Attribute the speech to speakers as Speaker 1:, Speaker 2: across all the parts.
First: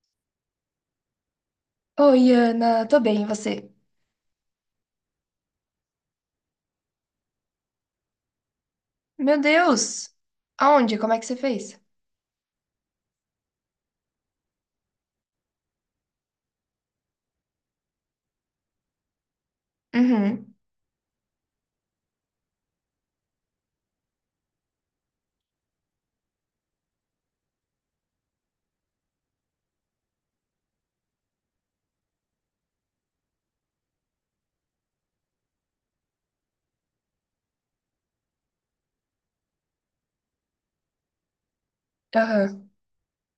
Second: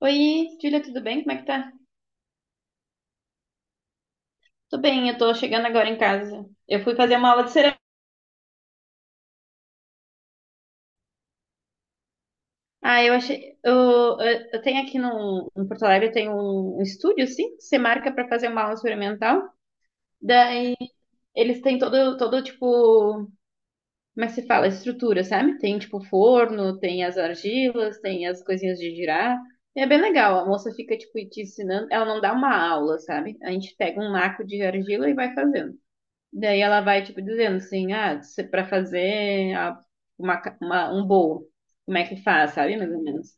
Speaker 1: Oi, Julia, tudo bem? Como é que tá?
Speaker 2: Oi, Ana, tô bem, e você?
Speaker 1: Tô bem, eu tô chegando agora em casa. Eu fui fazer uma aula de cerâmica.
Speaker 2: Meu Deus! Aonde? Como é que você fez?
Speaker 1: Ah, eu achei. Eu tenho aqui no, em Porto Alegre, tem um estúdio, assim, que você marca pra fazer uma aula experimental.
Speaker 2: Uhum,
Speaker 1: Daí eles têm todo tipo. Como é que se fala? Estrutura, sabe? Tem tipo forno, tem as argilas, tem as coisinhas de girar. É bem legal. A moça fica, tipo, te ensinando. Ela não dá uma aula, sabe? A gente pega um naco de argila e vai fazendo. Daí ela vai, tipo, dizendo assim, ah, pra fazer um bolo, como é que faz,
Speaker 2: aham.
Speaker 1: sabe? Mais ou menos.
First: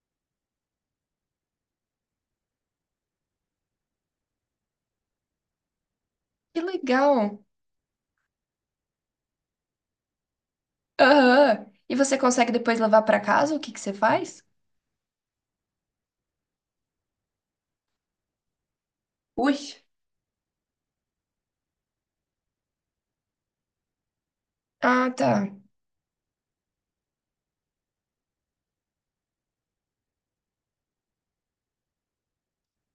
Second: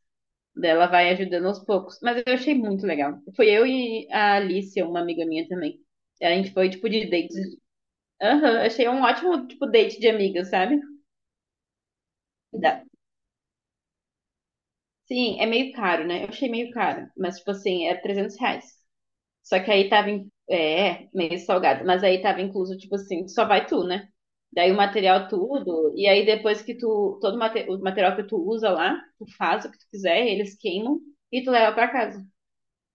Speaker 1: Daí ela vai ajudando aos poucos. Mas eu achei muito legal. Foi eu e a Alice, uma amiga minha também. A gente
Speaker 2: Que
Speaker 1: foi, tipo, de date.
Speaker 2: legal!
Speaker 1: Aham, achei um ótimo, tipo, date de amigas, sabe?
Speaker 2: Aham. E você consegue depois
Speaker 1: Dá.
Speaker 2: levar pra casa? O que que você faz?
Speaker 1: Sim, é meio caro, né? Eu achei meio caro. Mas, tipo assim, é R$ 300.
Speaker 2: Ui.
Speaker 1: Só que aí tava, é, meio salgado, mas aí tava incluso, tipo assim, só vai tu, né? Daí o
Speaker 2: Ah,
Speaker 1: material
Speaker 2: tá.
Speaker 1: tudo, e aí depois que tu, o material que tu usa lá, tu faz o que tu quiser, eles queimam e tu leva pra casa.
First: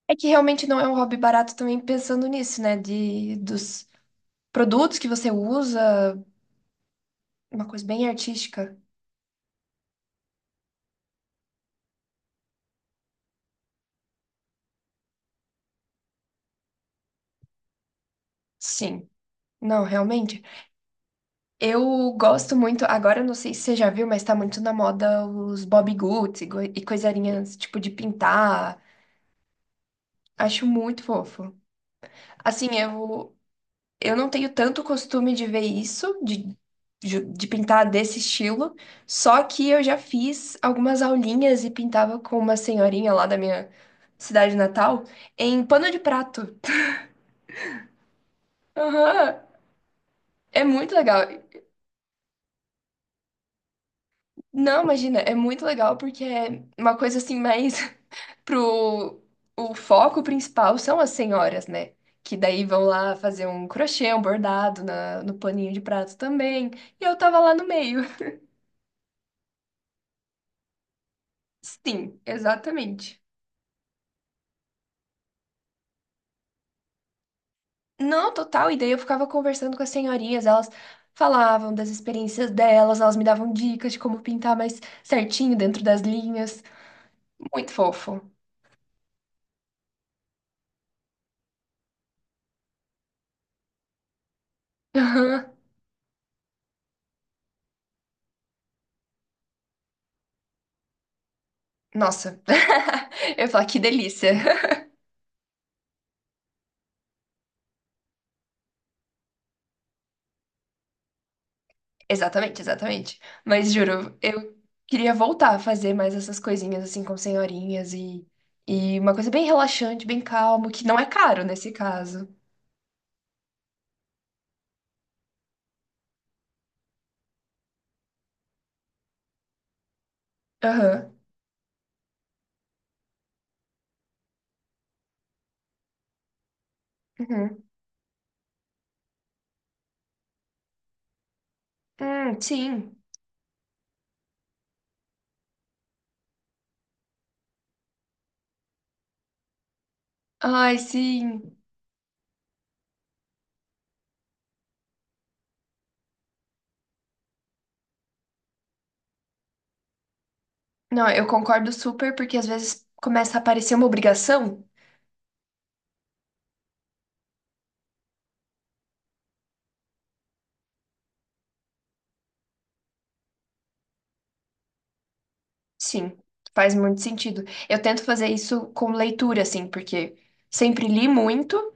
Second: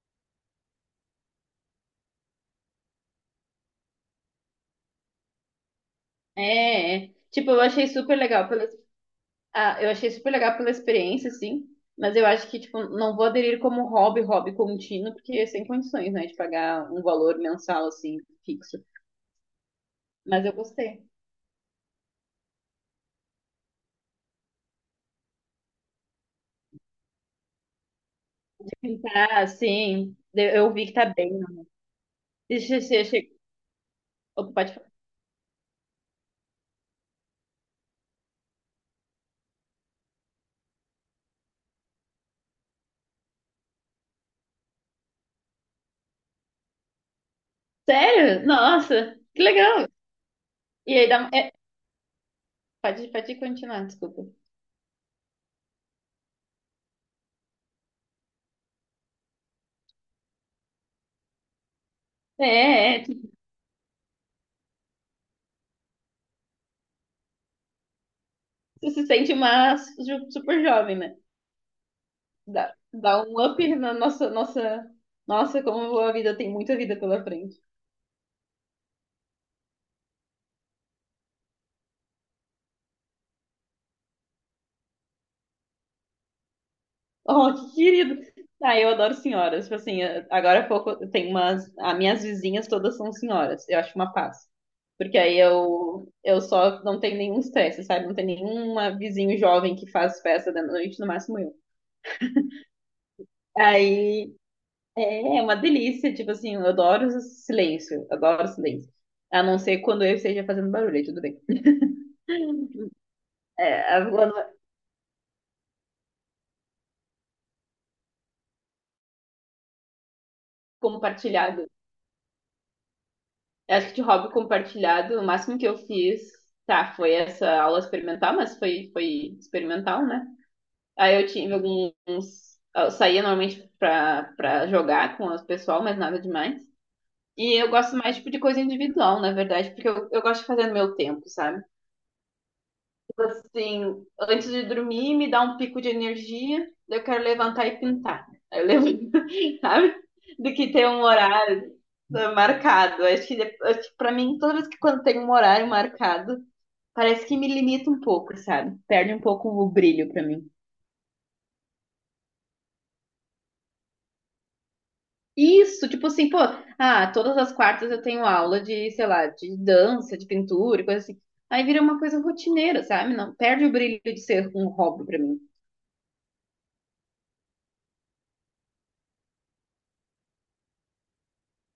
Speaker 2: É que realmente não é um hobby barato também pensando nisso, né? Dos produtos que você usa,
Speaker 1: É, é. Tipo,
Speaker 2: uma coisa bem artística.
Speaker 1: eu achei super legal pela experiência, sim, mas eu acho que, tipo, não vou aderir como hobby, hobby contínuo, porque é sem condições, né, de pagar um valor mensal, assim, fixo.
Speaker 2: Sim. Não, realmente.
Speaker 1: Mas eu gostei.
Speaker 2: Eu gosto muito, agora eu não sei se você já viu, mas tá muito na moda os Bobbie Goods e, e coisarinhas tipo de pintar.
Speaker 1: Tá, sim,
Speaker 2: Acho
Speaker 1: eu vi que
Speaker 2: muito
Speaker 1: tá bem.
Speaker 2: fofo. Assim,
Speaker 1: Deixa eu.
Speaker 2: eu, eu não tenho
Speaker 1: Opa, pode
Speaker 2: tanto
Speaker 1: falar.
Speaker 2: costume de ver isso, de pintar desse estilo, só que eu já fiz algumas aulinhas e pintava com uma senhorinha lá da minha cidade natal em pano de prato.
Speaker 1: Sério? Nossa,
Speaker 2: Aham,
Speaker 1: que legal.
Speaker 2: é muito
Speaker 1: E aí dá.
Speaker 2: legal.
Speaker 1: Pode continuar, desculpa.
Speaker 2: Não, imagina, é muito legal porque é uma coisa assim mais pro o foco principal são as senhoras, né? Que daí vão
Speaker 1: É, é,
Speaker 2: lá
Speaker 1: tu
Speaker 2: fazer um crochê, um bordado no paninho de prato também. E eu tava lá no meio.
Speaker 1: tu se sente uma super jovem, né?
Speaker 2: Sim,
Speaker 1: Dá
Speaker 2: exatamente.
Speaker 1: um up na nossa, nossa. Nossa, como a vida tem muita vida pela frente.
Speaker 2: Não, total. E daí eu ficava conversando com as senhorinhas, elas falavam das experiências delas, elas me davam dicas de como pintar mais certinho dentro das linhas.
Speaker 1: Oh,
Speaker 2: Muito
Speaker 1: que
Speaker 2: fofo.
Speaker 1: querido. Ah, eu adoro senhoras. Tipo assim, agora há pouco eu tenho umas. As minhas vizinhas todas são senhoras. Eu acho uma paz. Porque aí
Speaker 2: Aham.
Speaker 1: eu só não tenho nenhum estresse, sabe? Não tem nenhuma vizinho jovem que faz festa da noite, no máximo eu.
Speaker 2: Nossa. Eu ia falar, que delícia.
Speaker 1: Aí. É uma delícia, tipo assim, eu adoro o silêncio, adoro o silêncio. A não ser quando eu esteja fazendo barulho, aí tudo bem.
Speaker 2: Exatamente, exatamente.
Speaker 1: É,
Speaker 2: Mas juro,
Speaker 1: agora,
Speaker 2: eu queria voltar a fazer mais essas coisinhas assim com senhorinhas e uma coisa bem relaxante, bem calmo, que não é caro
Speaker 1: compartilhado.
Speaker 2: nesse caso.
Speaker 1: Eu acho que de hobby compartilhado, o máximo que eu fiz, tá, foi essa aula experimental, mas foi, foi experimental, né?
Speaker 2: Aham.
Speaker 1: Aí eu tive alguns. Eu saía normalmente pra jogar com o pessoal, mas nada demais. E
Speaker 2: Uhum.
Speaker 1: eu gosto mais, tipo, de coisa individual, na verdade, porque eu gosto de fazer no meu tempo, sabe?
Speaker 2: Sim.
Speaker 1: Assim, antes de dormir, me dá um pico de energia, daí eu quero levantar e pintar. Aí eu levanto, sabe? Do que
Speaker 2: Ai,
Speaker 1: ter um
Speaker 2: sim.
Speaker 1: horário marcado. Acho que para mim, toda vez que quando tem um horário marcado, parece que me limita um pouco, sabe? Perde um pouco o brilho pra mim.
Speaker 2: Não, eu concordo super, porque às vezes começa a parecer uma obrigação.
Speaker 1: Isso, tipo assim, pô, ah, todas as quartas eu tenho aula de, sei lá, de dança, de pintura, e coisa assim. Aí vira uma coisa rotineira, sabe? Não perde o brilho de ser um hobby pra mim.
Speaker 2: Sim, faz muito sentido. Eu tento fazer isso com leitura, assim, porque sempre li muito.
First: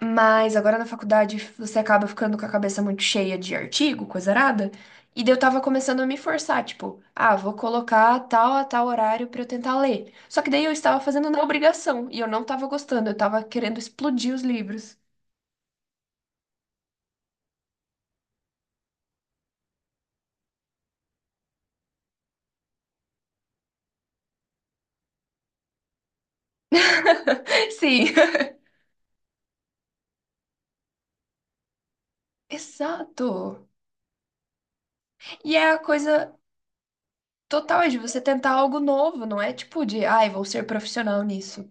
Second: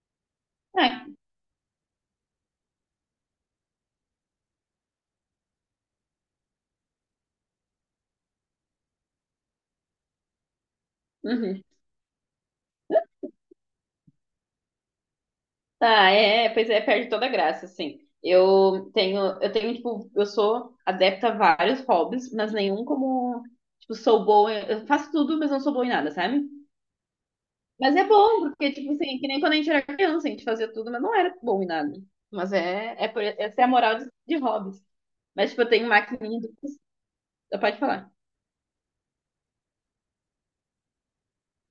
Speaker 2: Mas agora na
Speaker 1: É.
Speaker 2: faculdade você acaba ficando com a cabeça muito cheia de artigo, coisa arada. E daí eu tava começando a me forçar, tipo, ah, vou colocar tal a tal horário pra eu tentar ler. Só que daí eu estava fazendo na
Speaker 1: Uhum.
Speaker 2: obrigação e eu não tava gostando, eu tava querendo explodir os livros.
Speaker 1: Ah, é, é, pois é, perde toda a graça, assim. Eu tenho, tipo, eu sou adepta a vários hobbies, mas nenhum como, tipo, sou boa, eu faço tudo, mas não sou boa em nada, sabe? Mas é
Speaker 2: Sim,
Speaker 1: bom, porque, tipo, assim, que nem quando a gente era criança, a gente fazia tudo, mas não era bom em nada. Mas é, é por,
Speaker 2: exato.
Speaker 1: essa é a moral de, hobbies. Mas,
Speaker 2: E
Speaker 1: tipo, eu
Speaker 2: é a
Speaker 1: tenho
Speaker 2: coisa
Speaker 1: maquininha do. Pode
Speaker 2: total é de
Speaker 1: falar.
Speaker 2: você tentar algo novo, não é tipo de, ai, vou ser profissional nisso.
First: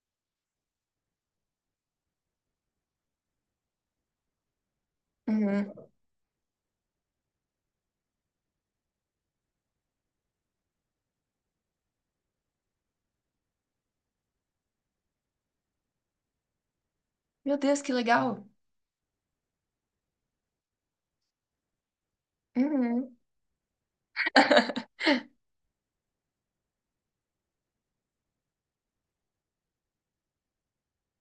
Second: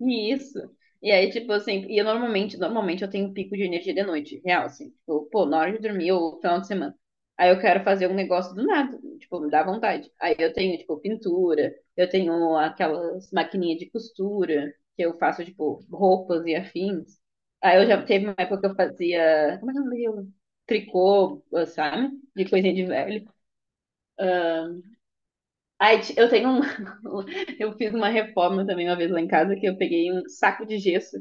Speaker 1: E isso. E aí, tipo assim, e eu normalmente eu tenho um pico de energia de noite, real, assim. Tipo, pô, na hora
Speaker 2: Uhum.
Speaker 1: de dormir ou final de semana. Aí eu quero fazer um negócio do nada, tipo, me dá vontade. Aí eu tenho, tipo, pintura, eu tenho aquelas maquininhas de costura, que eu faço, tipo, roupas e afins.
Speaker 2: Meu
Speaker 1: Aí
Speaker 2: Deus,
Speaker 1: eu
Speaker 2: que
Speaker 1: já teve uma
Speaker 2: legal.
Speaker 1: época que eu fazia, como é que é o nome daquilo? Tricô, sabe? De coisinha de
Speaker 2: Uhum.
Speaker 1: velho. Ah, aí eu fiz uma reforma também uma vez lá em casa, que eu peguei um saco de gesso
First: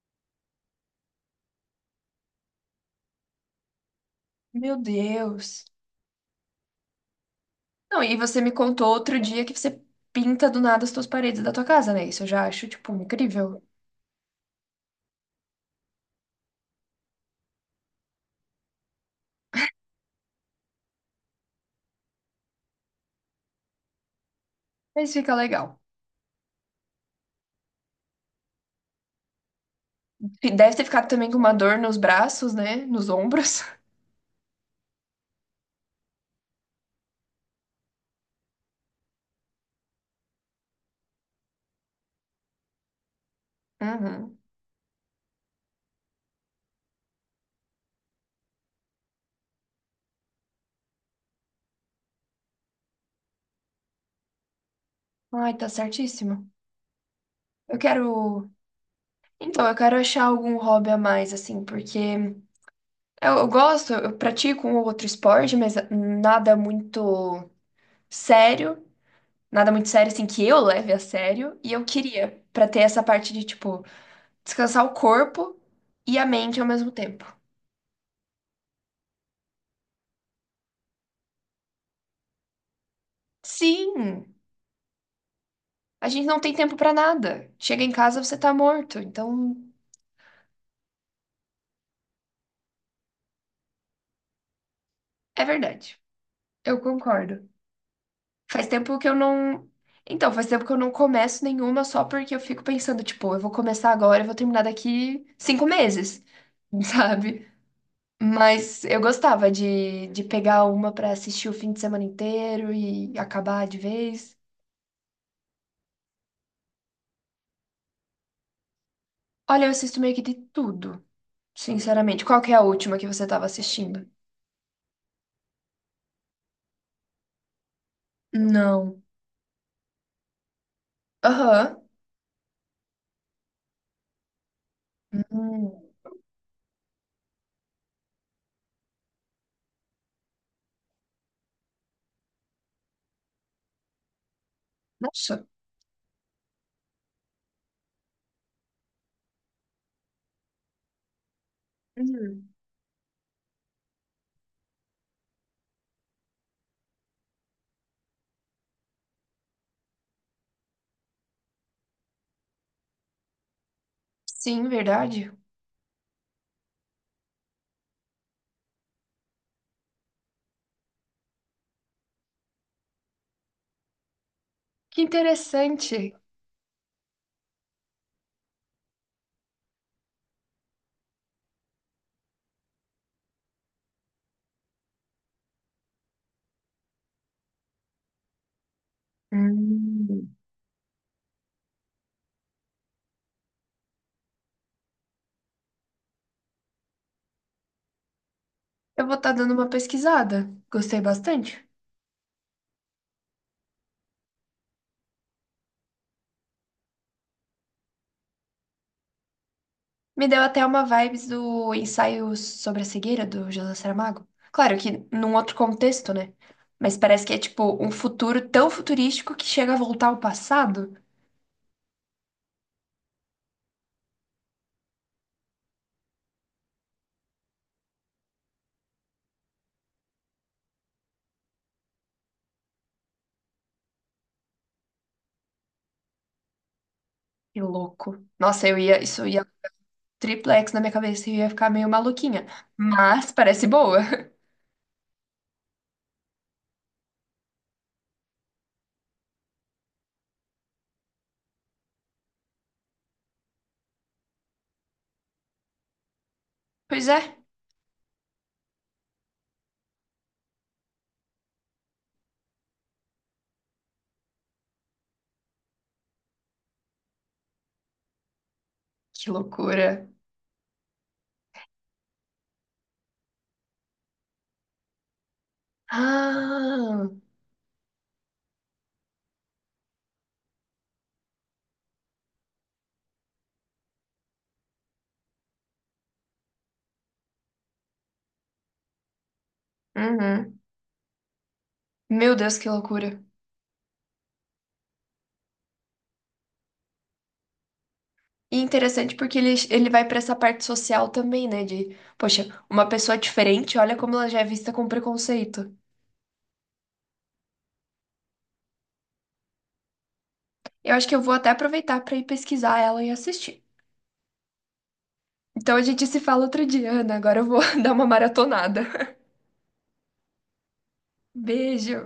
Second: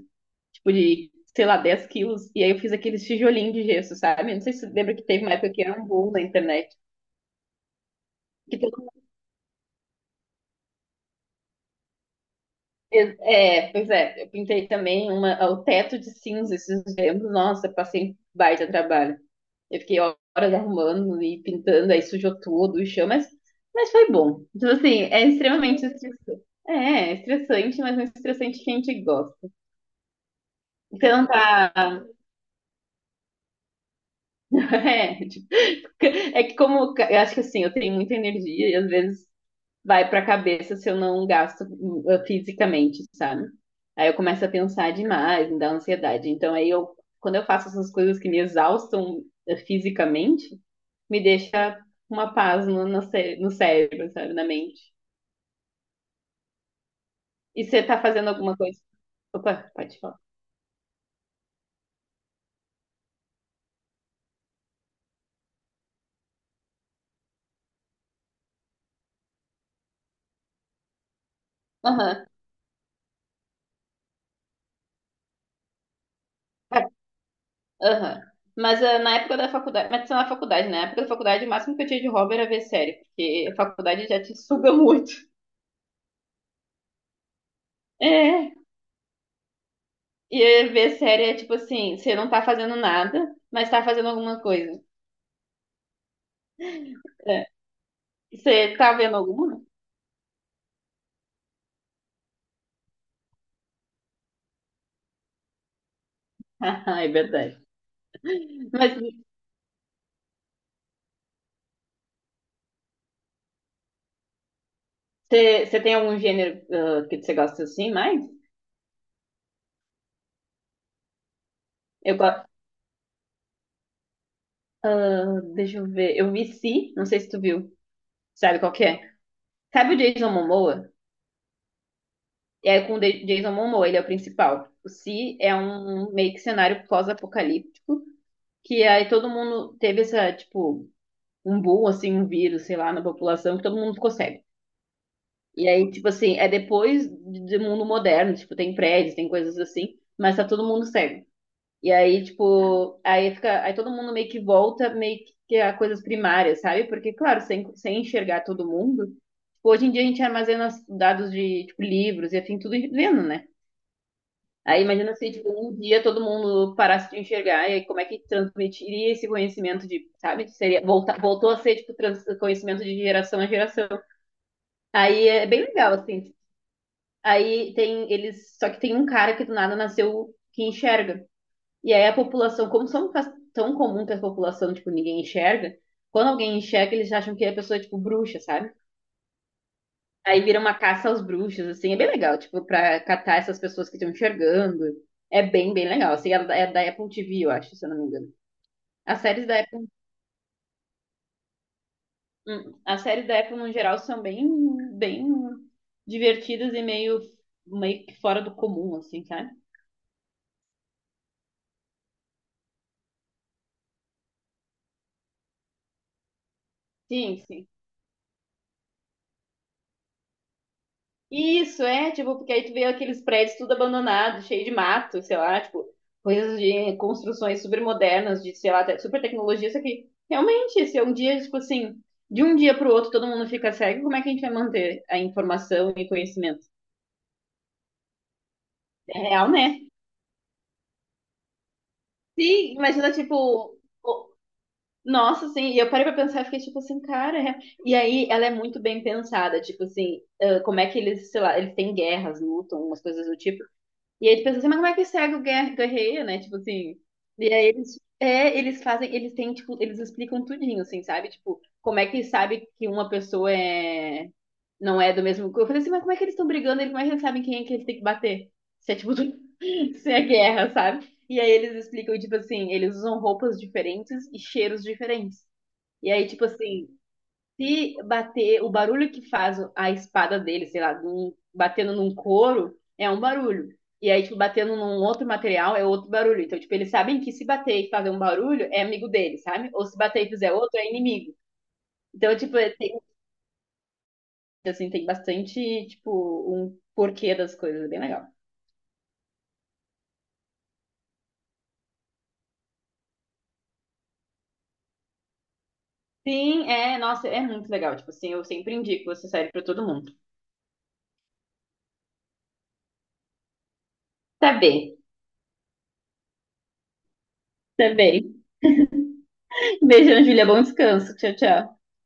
Speaker 1: tipo, de, sei lá, 10 kg. E aí eu fiz aqueles tijolinhos de gesso, sabe? Não sei se você
Speaker 2: Meu
Speaker 1: lembra que teve uma época que
Speaker 2: Deus.
Speaker 1: era um boom na internet.
Speaker 2: Não, e você me
Speaker 1: Que todo
Speaker 2: contou
Speaker 1: mundo
Speaker 2: outro dia que você pinta do nada as tuas paredes da tua casa, né? Isso eu já acho, tipo,
Speaker 1: fez-
Speaker 2: incrível.
Speaker 1: É, pois é, eu pintei também o teto de cinza esses tempos. Nossa, passei um baita trabalho. Eu fiquei horas arrumando e pintando, aí sujou tudo o chão, mas foi bom. Então, assim,
Speaker 2: Mas
Speaker 1: é
Speaker 2: fica legal.
Speaker 1: extremamente estressante. É, é estressante, mas não é estressante que a gente gosta.
Speaker 2: E deve ter ficado
Speaker 1: Você não
Speaker 2: também com uma
Speaker 1: tá.
Speaker 2: dor nos braços, né? Nos ombros.
Speaker 1: É, tipo, é que como eu acho que assim, eu tenho muita energia e às vezes vai para a cabeça se eu não gasto fisicamente, sabe? Aí eu
Speaker 2: Uhum.
Speaker 1: começo a pensar demais, me dá ansiedade. Então aí eu, quando eu faço essas coisas que me exaustam fisicamente, me deixa uma paz no, no cérebro, sabe, na mente.
Speaker 2: Ai, tá certíssimo.
Speaker 1: E
Speaker 2: Eu
Speaker 1: você tá fazendo
Speaker 2: quero.
Speaker 1: alguma coisa?
Speaker 2: Então,
Speaker 1: Opa,
Speaker 2: eu quero
Speaker 1: pode falar.
Speaker 2: achar algum hobby a mais, assim, porque eu gosto, eu pratico um ou outro esporte, mas nada muito sério. Nada muito sério, assim, que eu leve a sério. E eu
Speaker 1: Aham,
Speaker 2: queria, pra ter essa parte de, tipo, descansar o corpo e a mente ao mesmo tempo.
Speaker 1: aham. Mas na época da faculdade, mas isso na faculdade, né? Na época da faculdade, o máximo que eu tinha de hobby era ver série, porque a faculdade já
Speaker 2: Sim,
Speaker 1: te suga muito.
Speaker 2: a gente não tem tempo pra nada. Chega em casa, você
Speaker 1: É,
Speaker 2: tá morto. Então,
Speaker 1: e aí ver série é tipo assim, você não tá fazendo nada, mas tá fazendo alguma coisa.
Speaker 2: é verdade. Eu
Speaker 1: É.
Speaker 2: concordo. Faz
Speaker 1: Você tá
Speaker 2: tempo que eu
Speaker 1: vendo alguma?
Speaker 2: não. Então, faz tempo que eu não começo nenhuma só porque eu fico pensando, tipo, eu vou começar agora, eu vou terminar daqui 5 meses,
Speaker 1: Ah, é
Speaker 2: sabe?
Speaker 1: verdade.
Speaker 2: Mas
Speaker 1: Mas
Speaker 2: eu gostava de pegar uma pra assistir o fim de semana inteiro e acabar de vez.
Speaker 1: você tem algum gênero que você gosta assim mais?
Speaker 2: Olha, eu assisto meio que de tudo,
Speaker 1: Eu
Speaker 2: sinceramente. Qual
Speaker 1: gosto.
Speaker 2: que é a última que você tava assistindo?
Speaker 1: Ah, deixa eu ver. Eu vi Si, não sei se tu viu. Sabe qual que
Speaker 2: Não.
Speaker 1: é? Sabe o Jason Momoa?
Speaker 2: Aham.
Speaker 1: É com o Jason Momoa, ele é o principal. O Si é
Speaker 2: Hum.
Speaker 1: um meio que cenário pós-apocalíptico, que aí todo mundo teve essa, tipo, um boom, assim, um vírus, sei lá, na população, que todo mundo ficou cego.
Speaker 2: Nossa.
Speaker 1: E aí, tipo assim, é depois do mundo moderno, tipo, tem prédios, tem coisas assim, mas tá todo mundo cego. E aí,
Speaker 2: Hum.
Speaker 1: tipo, aí fica, aí todo mundo meio que volta, meio que a coisas primárias, sabe? Porque, claro, sem enxergar todo mundo, tipo, hoje em dia a gente armazena os dados de, tipo, livros e afim, tudo vendo, né?
Speaker 2: Sim,
Speaker 1: Aí imagina se,
Speaker 2: verdade.
Speaker 1: tipo, um dia todo mundo parasse de enxergar, e aí como é que transmitiria esse conhecimento de, sabe? Seria, volta, voltou a ser, tipo, conhecimento de geração a geração.
Speaker 2: Que
Speaker 1: Aí é bem legal,
Speaker 2: interessante.
Speaker 1: assim. Aí tem eles, só que tem um cara que do nada nasceu que enxerga. E aí a população, como são tão comum que a população, tipo, ninguém enxerga, quando alguém enxerga, eles acham que é a pessoa é tipo bruxa, sabe?
Speaker 2: Hum.
Speaker 1: Aí vira uma caça aos bruxos, assim, é bem legal, tipo, pra catar essas pessoas que estão enxergando. É bem, bem legal. Assim, é da Apple TV, eu acho, se eu não me engano.
Speaker 2: Eu vou
Speaker 1: As
Speaker 2: estar
Speaker 1: séries
Speaker 2: dando
Speaker 1: da
Speaker 2: uma
Speaker 1: Apple,
Speaker 2: pesquisada. Gostei bastante.
Speaker 1: as séries da Apple no geral são bem, bem divertidas e meio, meio que fora do comum, assim, sabe?
Speaker 2: Me deu até uma vibes do ensaio sobre a cegueira do José Saramago. Claro que num outro contexto, né? Mas parece que
Speaker 1: Sim,
Speaker 2: é
Speaker 1: sim.
Speaker 2: tipo um futuro tão futurístico que chega a voltar ao passado.
Speaker 1: Isso, é, tipo, porque aí tu vê aqueles prédios tudo abandonado, cheio de mato, sei lá, tipo, coisas de construções super modernas, de, sei lá, super tecnologia, isso aqui realmente, se é um dia, tipo assim, de um dia pro outro todo mundo fica cego, como é que a gente vai manter a informação e conhecimento?
Speaker 2: Que louco. Nossa, eu ia,
Speaker 1: É
Speaker 2: isso ia
Speaker 1: real, né?
Speaker 2: triplex na minha cabeça e eu ia ficar meio maluquinha.
Speaker 1: Sim, imagina,
Speaker 2: Mas parece
Speaker 1: tipo,
Speaker 2: boa.
Speaker 1: o- nossa, assim, e eu parei pra pensar e fiquei, tipo assim, cara, e aí ela é muito bem pensada, tipo assim, ah, como é que eles, sei lá, eles têm guerras, lutam, umas coisas do tipo. E aí tu pensa assim, mas como é que cego guerreia, né? Tipo assim.
Speaker 2: Pois é.
Speaker 1: E aí eles, é, eles fazem, eles têm, tipo, eles explicam tudinho, assim, sabe? Tipo, como é que sabe que uma pessoa é, não é do mesmo. Eu falei assim, mas como é que eles estão brigando? Eles, como é que eles sabem quem é que eles têm que bater? Se é tipo,
Speaker 2: Que loucura.
Speaker 1: se é guerra, sabe? E aí eles explicam, tipo assim, eles usam roupas diferentes e cheiros diferentes. E aí, tipo assim,
Speaker 2: Ah.
Speaker 1: se bater, o barulho que faz a espada dele, sei lá, batendo num couro, é um barulho. E aí, tipo, batendo num outro material é outro barulho. Então, tipo, eles sabem que se bater e fazer um barulho é amigo dele, sabe? Ou se bater e fizer
Speaker 2: Uhum.
Speaker 1: outro é inimigo.
Speaker 2: Meu
Speaker 1: Então,
Speaker 2: Deus,
Speaker 1: tipo,
Speaker 2: que
Speaker 1: tem,
Speaker 2: loucura.
Speaker 1: assim, tem bastante, tipo, um porquê das coisas, é bem legal.
Speaker 2: E interessante porque ele vai pra essa parte social também, né? De, poxa, uma pessoa diferente, olha como ela já é vista com preconceito.
Speaker 1: Sim, é, nossa, é muito legal. Tipo assim, eu sempre indico essa série pra todo mundo.
Speaker 2: Eu acho que eu vou até aproveitar pra ir pesquisar ela e assistir.
Speaker 1: Tá bem,
Speaker 2: Então a gente se fala outro dia, Ana. Agora eu vou dar
Speaker 1: tá
Speaker 2: uma
Speaker 1: bem.
Speaker 2: maratonada.
Speaker 1: Beijo, Ana Júlia, bom descanso. Tchau, tchau.
Speaker 2: Beijo!